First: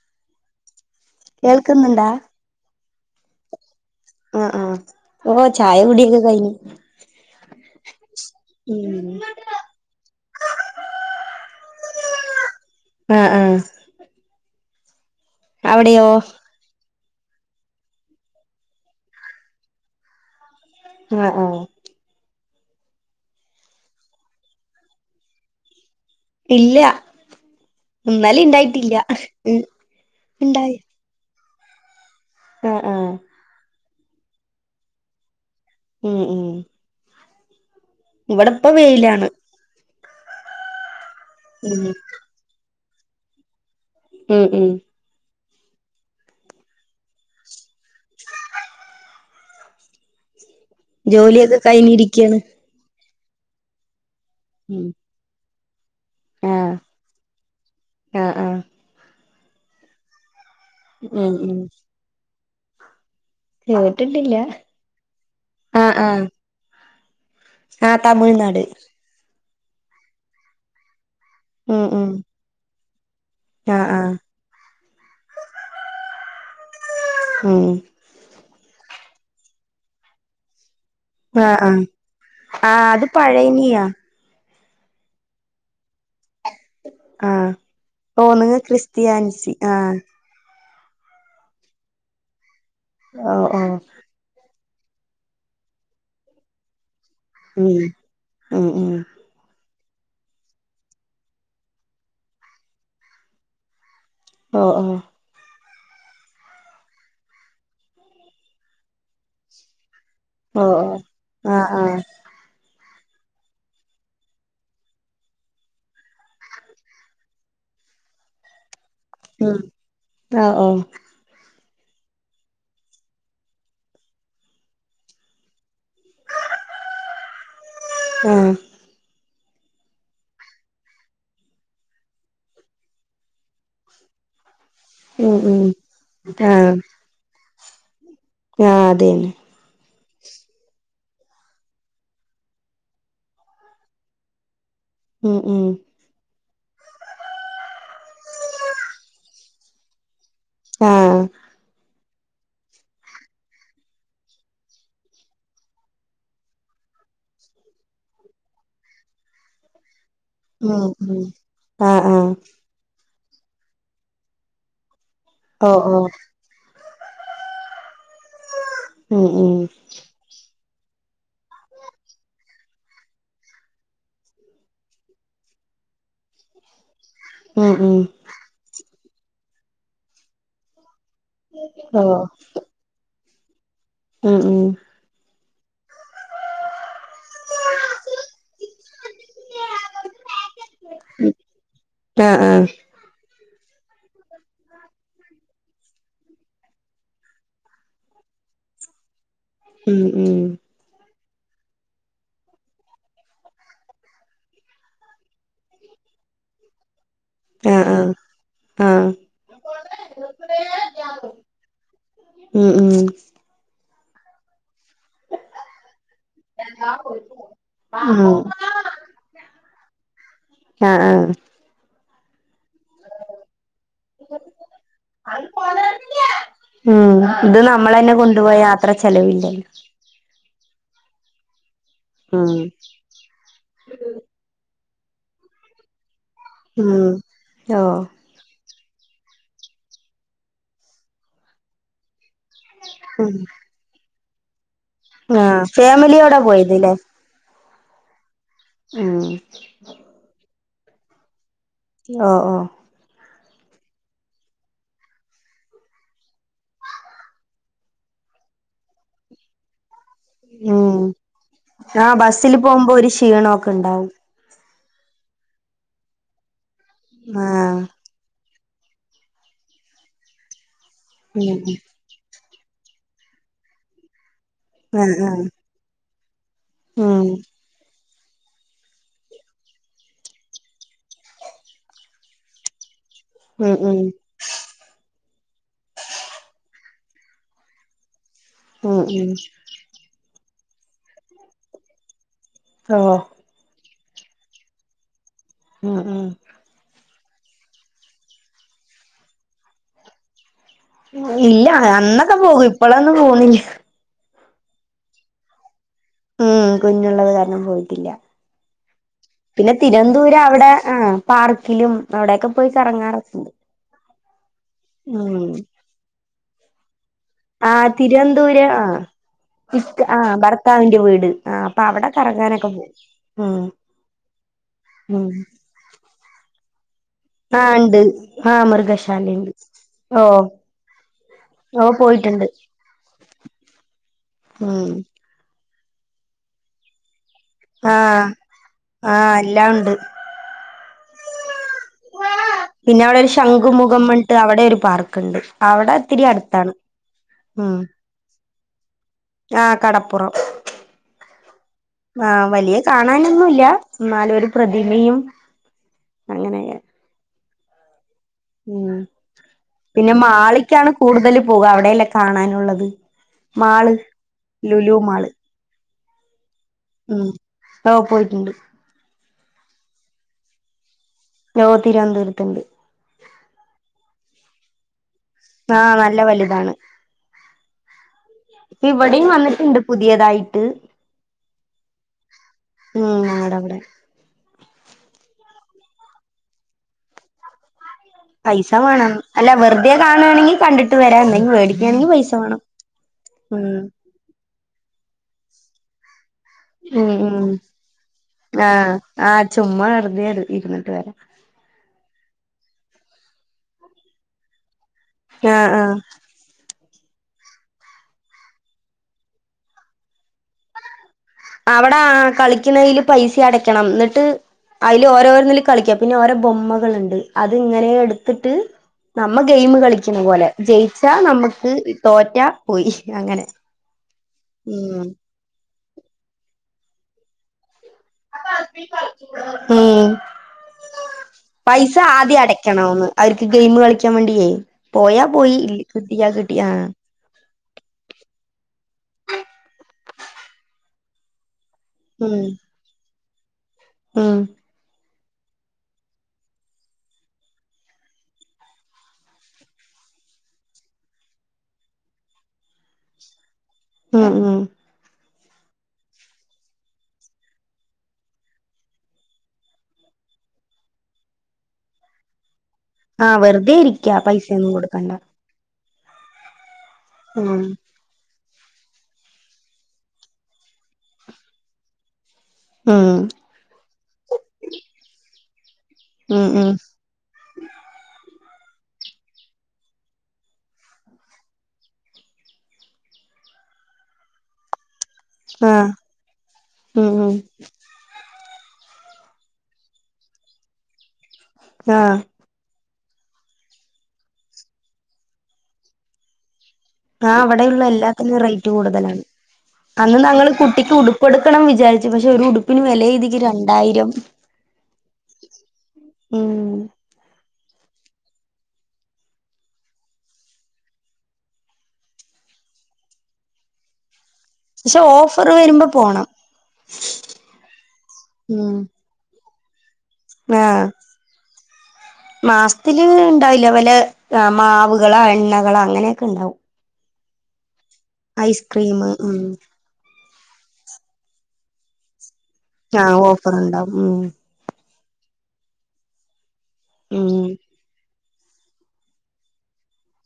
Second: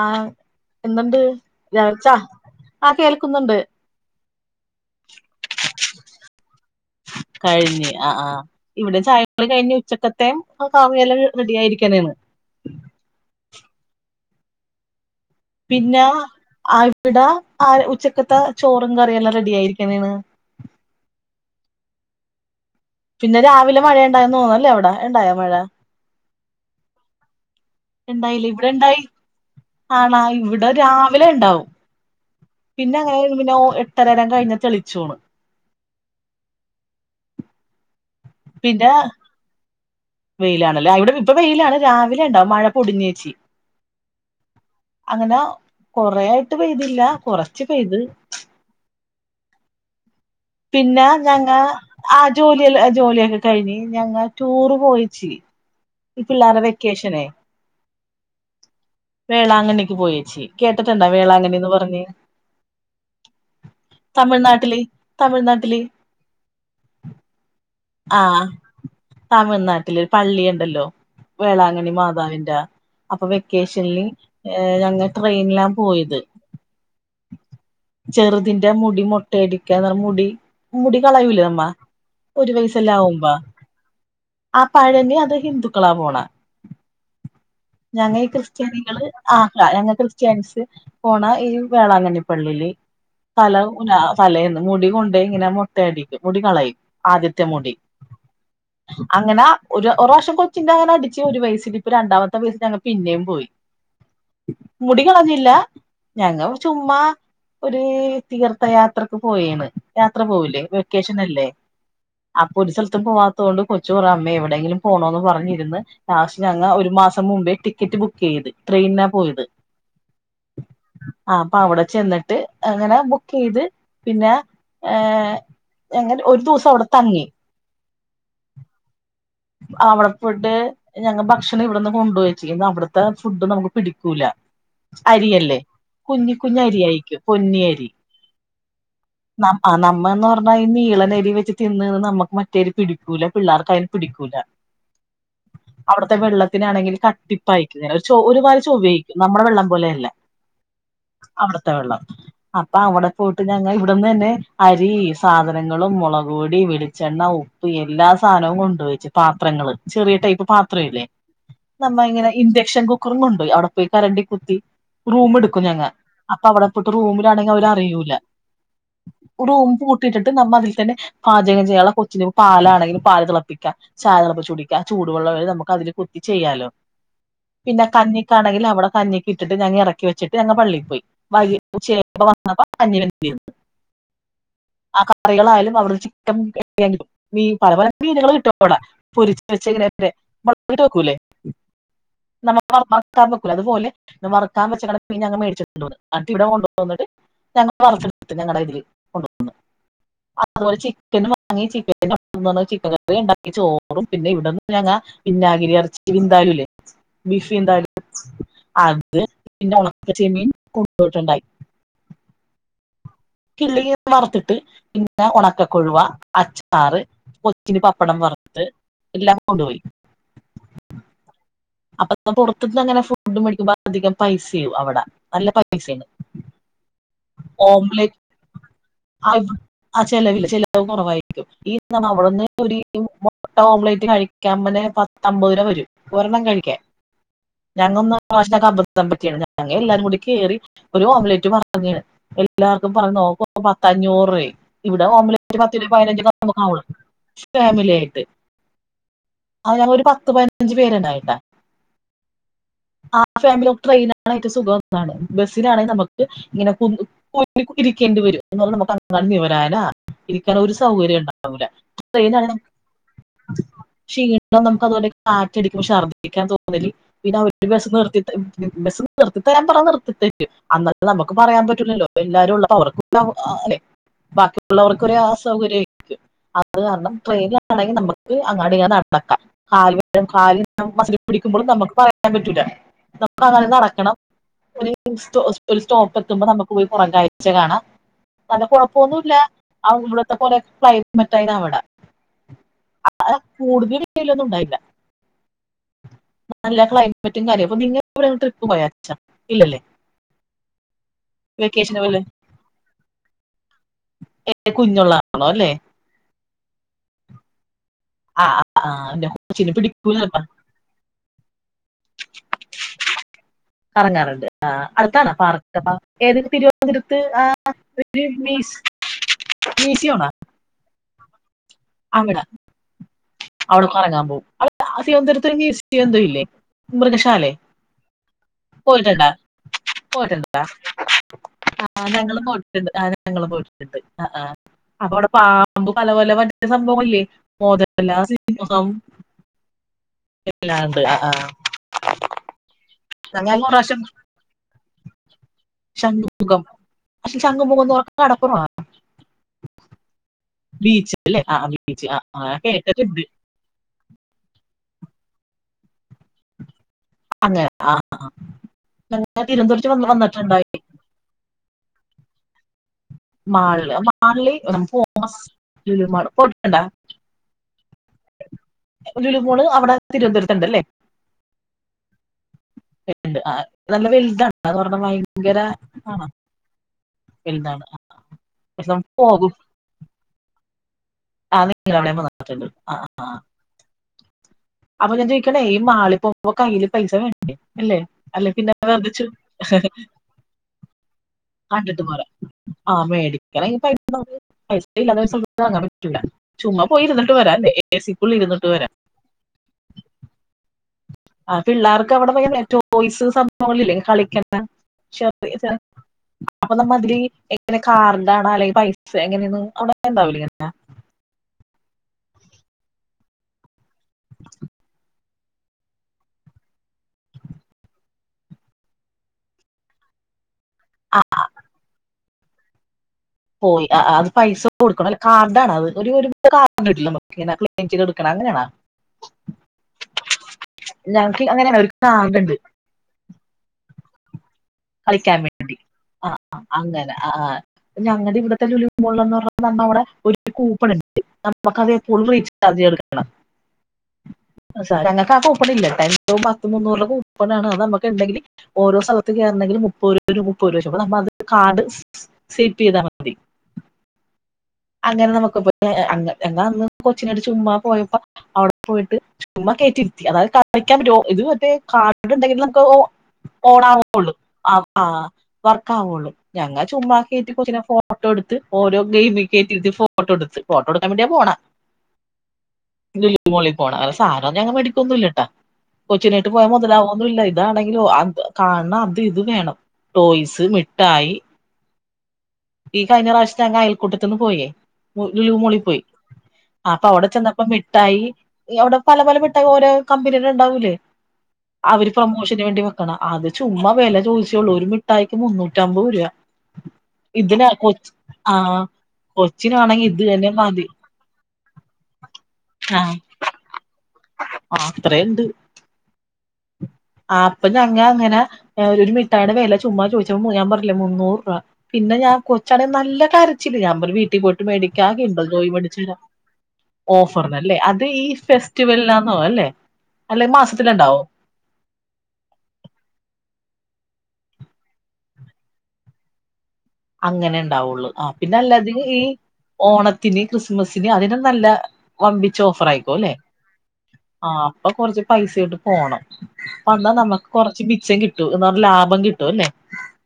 ആ എന്തുണ്ട് ചായ കേൾക്കുന്നുണ്ടാ കുടിച്ചോ ആ കേൾക്കുന്നുണ്ട് ആ കഴിഞ്ഞ് ആ ആ ഇവിടെ ഉം ചായകുടി കഴിഞ്ഞ് ഉച്ചക്കത്തെ കറിയെല്ലാം റെഡി ആയിരി ക്കെണേന്ന് ആ ആ പിന്നെ ആ ഇവിടെ ആ ഉച്ചക്കത്തെ ചോറും കറിയെല്ലാം റെഡിയായിരിക്കെണെണ് ആ ആ പിന്നെ രാവിലെ മഴയണ്ടായിയെന്ന് തോന്നുന്നുല്ലേ അവിടെ ഉണ്ടായോ മഴ ഇല്ല ഇന്നലെ ഇണ്ടായില്ല ഇവിടെ ഇണ്ടായിട്ടില്ല ഇണ്ടായി ഉം ആണോ ഇവിടെ ഇണ്ടായി രാവിലെ ഇണ്ടാവും ആഹ് ആഹ് പിന്നെങ്ങനെ വരുമ്പോ പിന്നെ ഓ എ ത്തരേടം കഴിഞ്ഞ [unintelligible] ഉം ഉം ഇവിടിപ്പോ പിന്നെ വെയിലാണ് വെയിലാണല്ലേ ആ ഇവിടെ ഇ പ്പ വെയിലാണ് ഉം രാവിലെ ഇണ്ടാവും മഴ പൊടിഞ്ഞേച്ച് ഉം ഉം എന്നാ കൊറേ ആയിട്ട് പെയ്തില്ല കൊറ ച്ച് പെയിതു പിന്നെ ഞങ്ങ ജോലിയൊക്കെ ആ കഴിഞ്ഞിരിക്കയാണ് ജോലിയല്ല ജോലിയ കഴിഞ്ഞ് ഞങ്ങ ടൂറ് ഉം പോയിച്ചി ഈ പിള്ളേരുടെ ആഹ് വെക്കേഷനെ ആഹ് ആഹ് വേളാങ്കണ്ണിക്ക് പോയേച്ചി കേട്ടിട്ടുണ്ടാ ഉം ഉം വേളാങ്കണ്ണീന്ന് പറഞ്ഞ് കേട്ടിട്ടില്ല തമിഴ്നാട്ടില് തമിഴ്നാട്ടില് ആഹ് ആഹ് ആഹ് ആ തമിഴ്നാട് തമിഴ്നാട്ടില് പള്ളിണ്ടല്ലോ ഉം വേളാങ്ങണി ഉം മാതാവിന്റെ അപ്പൊ ആഹ് വെക്കേഷനിൽ ആഹ് ഞങ്ങ ട്രെയിനിലാ പോയത് ആ ഉം ഇതിന്റെ മുടി മുട്ടയടിക്കാത മുടി മുടി കളയൂലേ നമ്മ ആ വയസ്സെല്ലാം അത് ആവുമ്പ പഴയനിയാ ആ പഴനി അത് ഹിന്ദുക്കളാ പോണ ആഹ് ഞങ്ങീ ഓ നിങ്ങ ക്രിസ്ത്യാനികള് ക്രിസ്ത്യാനിസി ആഹ്ല ഞങ്ങ ആഹ് ക്രിസ്ത്യൻസ് പോണ ഈ വേളാങ്ങണി പള്ളിയില് ഓ ഫല ഓ ന ഫല എ മുടി കൊണ്ടായി ഇങ്ങനെ മൊട്ടയടിക്കും മുടി കളയും ആദിത്യ ഉം മൂടി ഉം ഉം അങ്ങനാ ഒരു ഒ വർഷം കൊച്ചിന്റെ അങ്ങനെ അടിച്ച് ഒരു വയസിൽ ഇപ്പൊ രണ്ടാമത്തെ വയസിൽ ഞങ്ങ പിന്നേയും പോയി ഓ ഓ മുടി കളഞ്ഞില്ല ഞങ്ങ ചുമ്മാ ഒരു തീർത്ഥയാത്രക്ക് പോയാണ് യാത്ര ഓ പോവലേ ഓ വെക്കേഷനല്ലേ ആഹ് ആഹ് ആപ്പൊല്സ ത്തും പോവാത്ത കൊണ്ട് കൊച്ച് പറ അമ്മേ എവിടെയെങ്കിലും പോണോന്ന് പറഞ്ഞിരുന്ന് ലാസ്റ്റ് ഞങ്ങള് ഒരു മാസം മുമ്പേ ടിക്കറ്റ് ബുക്ക് ചെയ്ത് ട്രയിനാ പോയത് ഉം ആഹ് ഓ ആ അപ്പ അവിടെ ചെന്നിട്ട് അങ്ങനെ ബുക്ക് ചെയ്ത് പിന്നെ ഞങ്ങ ഒരു ദിവസം അവിടെ തങ്ങി ഉം അവിടെ പോയിട്ട് ഞങ്ങള് ഭക്ഷണം ഇവിടെന്ന് കൊണ്ട് പോയിര്ന്നു അവിടുത്തെ ഫുഡ് നമുക്ക് പിടിക്കൂല ഉം അരിയല്ലേ ഉം കുഞ്ഞി കുഞ്ഞ അരിയായിരിക്കും പൊന്നിയരി ഉ ആ അതേന്നെ എന്ന് പറഞ്ഞാ ഈ നീളനരി വെച്ച് തിന്ന്ന്ന് നമുക്ക് മറ്റേരി പിടിക്കൂല പിള്ളേർക്ക പിടിക്കൂല ആഹ് ആ ത്തിനാണെങ്കിൽ കട്ടിപ്പ അയക്കു ഒരു ചൊ ഒരുപാട് ചൊവായിരിക്കും നമ്മുടെ വെള്ളം പോലെ അല്ല ആഹ് അവിടുത്തെ വെള്ളം അപ്പൊ അവിടെ പോയിട്ട് ഞങ്ങ ഇവിടന്ന് തന്നെ അരി സാധനങ്ങളും മുളക് പൊടി വെളിച്ചെണ്ണ ഉപ്പ് എല്ലാ സാധനവും കൊണ്ട് കൊണ്ട് വെച്ച് പാത്രങ്ങള് ചെറിയ ടൈപ്പ് ഉം പാത്രമില്ലേ ഉം നമ്മ ആഹ് ഇങ്ങനെ ആഹ് ഇൻഡക്ഷൻ കു ക്കാറും കൊണ്ടോയി അവിടെ പോയി കരണ്ടി കുത്തി റൂം എടുക്കും ഓ ഞങ്ങ ഓ അപ്പൊ അവിടെ ഇപ്പോടത്തെ റൂമിലാണെങ്കിൽ അവര് അറിയൂല്ല ഉം ഉം ഒരു ഉമ്പ് കൂട്ടിട്ടിട്ട് നമ്മ തി ന്നെ പാചകം ചെയ്യാനുള്ള കൊച്ചിന് പാലാണെങ്കി പാൽ തിളപ്പിക്കും സാധനപ്പ ചുടിക്ക ചൂടുവെള്ളവരെ നമുക്ക് അതില് കുത്തി ചെയ്യാലോ ഉം പിന്നെ ഉം കഞ്ഞിക്കാണെങ്കിൽ അവിടെ കഞ്ഞിക്ക് ഇട്ടിട്ട് ഞങ്ങ എറക്കി വെചിട്ട് ഞങ്ങ പള്ളിൽ പോയി വൈകി [unintelligible] ഓ വന്നപ്പ [inaudible] നിയം ഉം ഉം ആ കറികളായാലും [unintelligible] ചിക്കൻ [inaudible] മീൻ പല പല മീനുകൾ കിട്ടും [unintelligible] പൊരിച്ച വെച്ചങ്ങനെ മ്മള് വീട് വെക്കൂല്ലേ ആഹ് [inaudible] ആഹ് അത് വെക്കൂല അത് പോലെ നമ്മൾ അറുക്കാൻ വെച്ചേക്കണ മീൻ ഞങ്ങ മേടിച്ചോണ്ട് വന്നത് അത് ഇവിടെ കൊണ്ട് വന്നിട്ട് ഞങ്ങള് അറുത്തു എടുത്തു ഞങ്ങടെ ഇതില് കൊണ്ട് ഉം ഉം അതുപോലെ ചി ചിക്കൻ വാങ്ങി ചിക്കൻ [inaudible] ചിക്കൻ കറിണ്ട ചോറും പിന്നെ ഇവിടന്ന് ഞങ്ങാ പിന്നാഗിരി അരച് വിന്താലു ഇല്ലേ ബിഫ് വിന്താലു ആഹ് ആഹ് ആഹ് അത്പിന്നെ ഒണക്ക ചെമ്മീൻ കൊണ്ടോട്ടുണ്ടായി ഉം ഉം ഉം കില്ലങ്കി വറത്തിട്ട് പിന്നെ ഉണക്കക്കൊഴുവ അച്ചാറ് കൊച്ചിന് പപ്പടം ആഹ് വറുത്ത് എല്ലാം കൊണ്ടുപോയി [unintelligible] ആഹ് പൊറത്തുന്ന് അങ്ങനെ ഫുഡും മേടിക്കുമ്പോ അധികം പൈസയാവും അവിട നല്ല പൈസയാണ് മ് ഇത് നമ്മൾ തന്നെ ഓംലെറ്റ് കൊണ്ടുപോയ യാത്ര ചെലവില്ലല്ലോ ആ ചെലവില്ല കുറവായിരിക്കും ഈ അവിടെന്ന് ഉം ഒരു മുട്ട ഓംലെറ്റ് കഴിക്കാ പറഞ്ഞു പത്തു അമ്പത് രൂപ വരും ഒരെണ്ണം കഴിക്കാൻ ഉം ഓ ഞങ്ങൊന്നങ്ങനെ [inaudible] പതം പറ്റിയാണ് ഞങ്ങ എല്ലാരും കൂടി കെ റി ഒരു ഓംലേറ്റ് അങ്ങനെ എ ല്ലാർക്കും പറഞ്ഞ ഉം നോക്ക പത്തഞ്ഞൂറ് [unintelligible] ഇവിടെ ഒമ്റ്റ് ല ആഹ് പത്തി പതിനഞ്ച്ക്കെ ഫാമിലിയോടെ നമുക്ക് പോയത് ല്ലേ [unintelligible] ഫാമിലിയാട്ട് ഉം ഞ്ചു പേരിണ്ടായിട്ടാ ഓ ഓ ആ ഫാമിലി ട്രെയിനാണങ്ക റ്റവും സുഖാണ് ബസ്സിനാണങ്കിൽ നമുക്ക് ഇങ്ങനെ കു കുരിക്കേണ്ടി വരും എന്ന നമുക്ക് അങ്ങ വിവരാനാ ഇരിക്കാന ഒരു ഉം സൗകര്യം ആ ഉണ്ടാവില്ലെന ബസ്സില് പോകുമ്പോ ഒരു ക്ഷീണൊക്കെ [unintelligible] ഉണ്ടാവും ക്ഷീണ അതോലെ കാറ്റാടിക്കമ്പോ ശർദ്ിക്ക മു പിന്നെ ആഹ് [unintelligible] നിർത്തിട്ട് ബസ്സ് നിർത്തിത്തരാൻ പറ നിർത്തിത്തേരും അത് ഉം പറയാൻ പറ്റൂല്ലല്ലോ എല്ലാരും അവർക്ക് [unintelligible] ബാ ക്ക്ള്ളവർക്കൊരു ആ സൗകര്യം [unintelligible] അത് കാരണം ഉം ട്രെനി ആണെങ്കി നമ്മു ത് അങ്ങാടി ഇങ്ങെ നടക്കാം കാല് വേ കാല്നു മസി പിടിക്കുമ്പൊളും നമുക്ക് പറയാൻ പറ്റൂല. നമുക്ക് അങ്ങന ഉം ഉം നടക്കണം, ഒരു സ്ചോ പിൽസ്. സ്റ്റോപ്പ് എത്തുമ്പോ നമുക്ക് പോയി പുറം കാഴ്ച കാണാം. വല്ല ഉം കുഴപ്പ ഒന്നു ഉം ഇല്ല [unintelligible] ഇപ്പകൊറെ ക്ലെ മറ്റായിടെ അവിടെ. ഓ ആ കൂടതലും ഏയ് ഇല്ല ഒന്നും ഉണ്ടായില്ല. ഉം ഉം നല്ലക്ലൈ മറ്റും കാര്യം അപ്പൊ നിങ്ങ എവിടെ ട്രിപ്പ് പോയാച്ച ഇല്ലല്ലേ? ഇല്ല വെക്കേഷന് പോലെ അന്നൊക്കെ പോകും, ഇപ്പഴങ്ങും പോണില്ല. കുഞ്ഞുള്ള ക [unintelligible] ണം അല്ലേ? ഉം കുഞ്ഞുള്ളത് കാരണം പോയി. ഇല്ല, ആ ആ, എന്റെ കൊച്ചിന് തിരുത്തി പിടിക്കൂല ചിലപ്പോ തിരുവനന്തപുരം അവിടെ ആ പാർക്കിലും, അവിടൊക്കെ പോയി കറങ്ങാറുക്കെയുണ്ട് കറങ്ങാറൊക്കെണ്ട് കറങ്ങാറുണ്ട്. ആ അടുത്താണ? ഉം പാർക്കപ്പ. ഏതൊക്കെ [unintelligible] ആ ഒരു തിരുവനന്തപുരം ആ ആ ഭർത്താവിന്റെ വീട് ആ അപ്പൊ അവിടെ അവിട കറങ്ങാനൊക്കെ പോകും ഉം അവിടെ കറങ്ങാൻ പോവും അവിടെ ഉം തിരുവനന്തപുരത്ത് മ്യൂസിയോ എന്തോ ഇല്ലേ മൃഗശാലെ ആഹ് ഇണ്ട് ആഹ് മൃഗശാല പോയിട്ടുണ്ടാ ഇണ്ട് ഓ പോയിട്ടുണ്ടാ ആ ഞങ്ങളും പോയിട്ടുണ്ട് ആ ഞങ്ങളും പോയിട്ടുണ്ട് ആ ആ ഉം അവിടെ പാമ്പ് മ്പോ പല പല പല റ്റേ സംഭവങ്ങളില്ലേ മൊതല, ആഹ് സിംഹം ആഹ് എല്ലാം ഉണ്ട് എല്ലാ [unintelligible] പിന്നെ അവിടെ ഒരു ഞാൻ പ്രാവശ്യം ശംഖുമുഖം പട്ട് അവിടൊരു പാർക്കുണ്ട് അവിടെ ഇത്തിരി ശംഖുമുഖം അടുത്താണ് പക്ഷെ ഉം ശംഖുമുഖം എന്ന് പറഞ്ഞാൽ കടപ്പുറമാണ് ആ കടപ്പുറം ബീച്ച് അല്ലേ ആ ബീച്ച് ആ വലിയ കേട്ടിട്ടുണ്ട് കാണാനൊന്നുമില്ല എന്നാലു ഒരു പ്രതിമയും അങ്ങനെയാ അതെ ആ ഉം ഞങ്ങൾ തിരുവനന്തപുരത്ത് വന്ന് പിന്നെ വന്നിട്ടുണ്ടായി മാളിക്കാണ് കൂടുതൽ പോകുക അവിടെ അവിടെയല്ലേ കാണാനുള്ളത് മാള് മാളില് മാളില് ലുലു മാള് [unintelligible] ലുലുമാള് പോയിട് ഉം ഓ പോയിട്ടുണ്ട് ലുലു മോള് അവിടെ തിരുവനന്തപുരത്തുണ്ടല്ലേ നോ തിരുവനന്തപുരത്തുണ്ട് അതൊരണ്ണം വാങ്ങി ആഹ് നല്ല വലുതാണ് വലുതാണ് ഇപ്പ പക്ഷെ നമുക്ക് ഇവിടെയും വന്നിട്ടുണ്ട് പുതിയതായിട്ട് ഉ ആഹ് നിങ്ങടെ അവിടേം വന്നിട്ടുണ്ട് ആ ആ ഞങ്ങടെ അവിടെ അപ്പൊ ഞാൻ ചോദിക്കണേ ഈ മാളി പോവുമ്പോ കയ്യില് പൈസ വേണ്ടേ അല്ലേ അല്ലെ പൈസ പിന്നെ വെറുതെ വേണം ചു- അല്ല വെറുതെ കാണുവാണെങ്കിൽ കണ്ടിട്ട് വരാ എന്തെങ്കിലും കണ്ടിട്ട് മേടിക്കയാണെങ്കിൽ പോരാ പൈസ വേണം ഉം അത് എല്ലാ ദിവസവും ഇവിടെന്ന് വാങ്ങാൻ പറ്റൂല്ല ചുമ്മാ ഉം പോയിരുന്നിട്ട് ഉം വരാല്ലേ ഏ സിക്കുള്ളിൽ ഇരുന്നിട്ട് വരാം വെറുതേ ഇര് ഇര്ന്ന്ട്ട് വരാ അ പിള്ളേർക്ക് അവിടെ [unintelligible] ടോയ്സ് സംഭവങ്ങൾഇല്ലേ കളിക്കന്നേ ആഹ ആഹ മാതിരി എങ്ങനെ കർടാണോ അല്ലെങ്കിൽ പൈസ എങ്ങനെയാണ് ഉണ്ടാകില്ലേ അങ്ങനെ? അവിടെ കളിക്കുന്നതിന് പൈസ അടക്കണം. എന്നിട്ട് അതില് ഓരോന്നിലും കളിക്കാം പിന്നെ അതിൽ ഓരോ ബൊമ്മകളുണ്ട്. അത് ഇങ്ങനെ എടുത്തിട്ട് നമ്മ ഗെയിം കളിക്കണ പോലെ. ജയിച്ചാ ആ നമുക്ക്, തോറ്റ ട്ട പോയി. അങ്ങനെ പോയി അ അത് പൈസ ഉം കൊടുക്കണം ലേ കാർഡ് ആണോ അത്? ഒരു [unintelligible] എടുക്കണം അങ്ങനെയാണ് ഉം. ഞങ്ങൾക്ക് അങ്ങനെയാണ് ഒരു പൈസ കാർഡ് ആദ്യം ഉണ്ട് അടക്കണമെന്ന്. അവർക്ക് ഗെയിമ് കളിക്കാൻ വേണ്ടിയെ. കളിക്കാൻ വേണ്ടി. ആ അങ്ങനെ. ആ ഞങ്ങുടെ ഇവിടത്തെ ലുലുമാളിൽ പറഞ്ഞ നമ്മവിടെ ഒരു പ നമ്മുക്ക് അത്ഫുൾ ഉം റീചാർജ് എടുക്കാം. ഉം ണ. അ. കൂപ്പൺ ഇല്ല ഇവിടെ. പത്ത് മുന്നൂർ രൂപയുടെ കൂപ്പൺആണ്. അത് നമുക്ക് ഉണ്ടെങ്കിൽ ഓരോ സ്ഥലത്ത് മുപ്പത് രൂപ മുപ്പത് രൂപത് തരും. കാർഡ് സേപ്പ് ചെയ്താൽ മതി ഉം ഉം. അങ്ങനെ നമുക്ക് കൊച്ചിനെയും കൊണ്ട് ചുമ്മാ പോയപ്പോ അവിടെ പോയിട്ട് ചുമ്മാ കയറ്റിയിരുത്തി. അതായത് കളിക്കാൻ പറ്റോ ഇത് മറ്റേ കാർഡ്ഉണ്ടങ്കിലേ നമ്മ ഒ ആ വെറുതെ ഇരിക്കാ ഓണാവുള്ളൂ. ആ പൈസയൊന്നും കൊടുക്കണ്ട വർക്ക്‌ ആകുള്ളൂ. ഞങ്ങ ചുമ്മാ കയറ്റി ഉം കൊച്ചിനെ ഫോട്ടോ എടുത്ത് ഓരോ ഗെയിം കയറ്റി ഇരുത്തി ഫോട്ടോ എടുത്ത്. ഫോട്ടോ എടുക്കാൻ വേണ്ടിയാ പോണ ഉം ലുലുമോളിൽ പോണം. അത് സാധനൊന്നും ഞങ്ങ മേടിക്കൊന്നുംല്ലട്ടാ. ഉം കൊച്ചിനെയായിട്ടു പോയാൽ ഉം മുതലാവൊന്നും ഇല്ല ഇതാണെങ്കിലോ കാണണം അത് ഇത് വേണം ടോയ്സ് മിഠായി. ഈ കഴിഞ്ഞ പ്രാവശ്യത്തെ അയൽക്കൂട്ടത് തുന്നു പോയേ. ആ ലുലുമാളിൽ പോയി. അപ്പൊ ഉം അവിടെ ഉം ചെന്നപ്പോ മിട്ടായി അവിടെ പല പല മിട്ടായി ഓരോ കമ്പനിടെ ഉണ്ടാവൂലേ? ആ അവര് പ്രൊമോഷന് വേണ്ടി അത് ചുമ്മാ വില ചോദിച്ചേയുള്ളു. ഒരു മിഠായിക്ക് മുന്നൂറ്റ അമ്പത് രൂപ ആ ഇതിനാ അവിടെയുള്ള കൊച്ച് എല്ലാത്തിനും ആ റേറ്റ് കൂടുതലാ കൊച്ചിനാണെങ്കി അന്ന് ഇത് തന്നെ നങ്ങള് മതി കുട്ടിക്ക് ഉടുപ്പ എടുക്കണം വിചാരിച്ചു. പക്ഷെ ഒരു ഉടുപ്പിന് വില എയ്തിക്ക രണ്ടായിരം. അത്രേ ഇണ്ട് ഉം ആപ്പ് പിന്നെ ഞങ്ങെ അങ്ങനെ ഒ ഒരു മിട്ടായിടെ വെല ചുമ്മാ ചോദിച്ചപ്പൊ ഞാൻ പറഞ്ഞില്ലെ മുന്നൂറ് രൂപ പിന്നെ ഞാൻ കൊച്ചാണെ നല്ല കരച്ചില് ഞാൻ പറഞ്ഞ് വീട് ട്ടീ പോയ്‌ട്ട് പക്ഷെ മേടിക്കാ കിണ്ടർ ഓഫർ ജോയ് വരുമ്പോ മേടിച്ചരാ പോണം ഓഫറിനല്ലേ അത് ഈ ഫെസ് ഉം ആന്നോ അല്ലേ ആ മാസത്തില് ഇണ്ടാവില്ല വല്ല ആ മാവ്കളോ എണ്ണകളോ അങ്ങനെക്ക ഇണ്ടാവും അങ്ങനെണ് ണ്ടാവുള്ളൂ ആ പിന്നെ അല്ലാതിനി ഈ ഉം ഓണ ത്തിന് ക്രിസ്മസിന് അതിനും നല്ല വമ്പി ആ ഓഫർണ്ടാവും ഉം പ്പൊ കൊറച്ച് പൈസായിട്ട് പോണം അപ്പന്ന ഉം നമ്മക്ക് കൊറച്ച് മിച്ചം കി ട്ടു എന്ന് പറഞ്ഞ ലാഭം കിട്ടു അല്ലെ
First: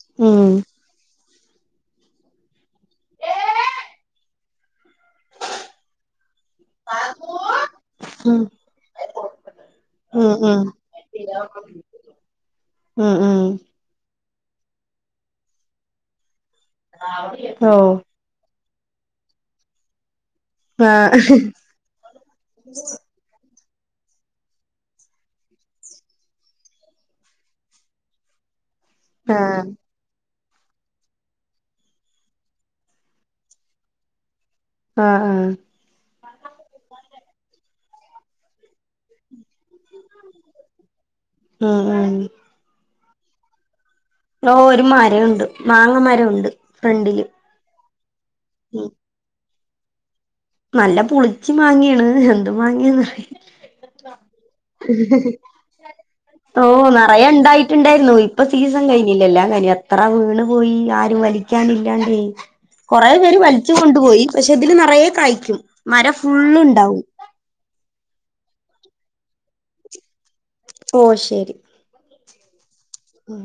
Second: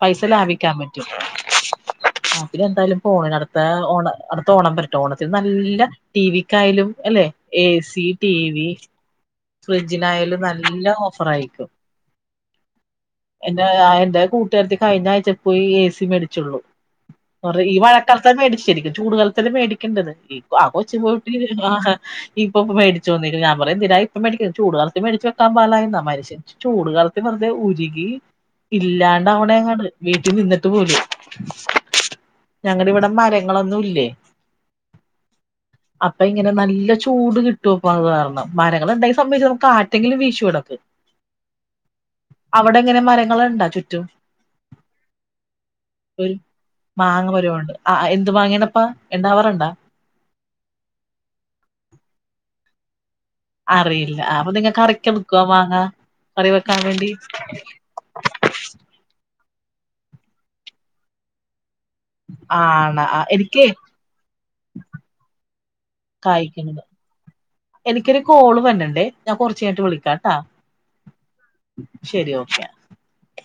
പൈസ ഉം ലാഭിക്കാൻ പറ്റു ആ പ്പിനിന്തായാലും പോണം അടുത്ത ഓണ അടുത്ത ഓണം വര ട്ടോണത്തിന് നല്ല ടി വി ക്കായാലും അല്ലെ എ സി, ടി ഉം ഉം വി ഉം ഫ്രിഡ്ജിനായാലും ഉം നല്ല ഓഫറായിക്കും ഉം ഉം എന്റെ അയൽ ന്റെ കൂട്ടുരത്തി കഴിഞ്ഞയച്ച പോയി ഏ സി മേടിച്ചുള്ളു കുറേ ഈ ഓ വഴക്കാലത്ത മേടിച് ശരിക്ക് ചൂട് കാലത്തല്ലേ മേടിക്കേണ്ടത് എ സി ആ കൊച്ച് ആഹ് പോയിട്ട് ആഹ് ഇപ്പൊ മേടിച്ചു വന്നേക്കണ് ഞാൻ കുറേ നേരായി പ്പ മേടിക്കത് ചൂട് കാലത്ത് മേടിച്ച് വെക്കാൻ പാടില്ലായിര്ന്നാ മനുഷ്യൻ ച് ചൂട് കാലത്ത് വെറുതെ ഉരുകി ആഹ് ഇല്ലാണ്ടാവണേകട് വീട്ടിൽ നിന്ന് ട്ട് പോലും ഞങ്ങടെവിടെ മരങ്ങളൊന്നും ഇല്ലേ ആഹ് ആഹ് അപ്പ ഇങ്ങനെ നല്ല ചൂട് കി ട്ടുപ്പത് കാരണം മര ങ്ങള്ണ്ടെങ്കി സമ്മയിച്ചോ കാറ്റെങ്കിലും വീശുടക്ക് ഉം ഉം അവിടെങ്ങനെ മര ങ്ങള്ണ്ട ചു ഓ ഒരു മരുണ്ട് മാങ്ങ ഒരു മരുണ്ട് ഫ്രണ്ടില് മാങ്ങ മരമുണ്ട് ആ ആ എ ന്ത്‌ മാങ്ങിയാണപ്പാ ഉം ഇണ്ടാവാറ്ണ്ടാ നല്ല പുളിച്ചി മാങ്ങിയാണ് എന്ത് മാങ്ങയാന്നറി അറിയില്ല അപ്പൊ നിങ്ങ കറിക്കെടുക്കോ മാങ്ങാ കറി ഓ വെക്കാൻ വേണ്ടി നിറയെ അയ്ന് എത്ര വീണ് പോയി ആരും വലിക്കാനി ക്കാന് ആണ കൊറെ പേര് എനിക്കേ വലിച്ചു കൊണ്ടുപോയി പക്ഷെ അതില് നിറയെ കയ് മരം ഫുള്ള് കായ്ക്കണത് ഉണ്ടാവും എനിക്കൊരു കോള് വന്ന്ണ്ടേ ഞാൻ കുറച്ചു കഴിഞ്ഞിട്ട് വിളിക്ക അ ഓ ശരി ശരിയോ അ ഉം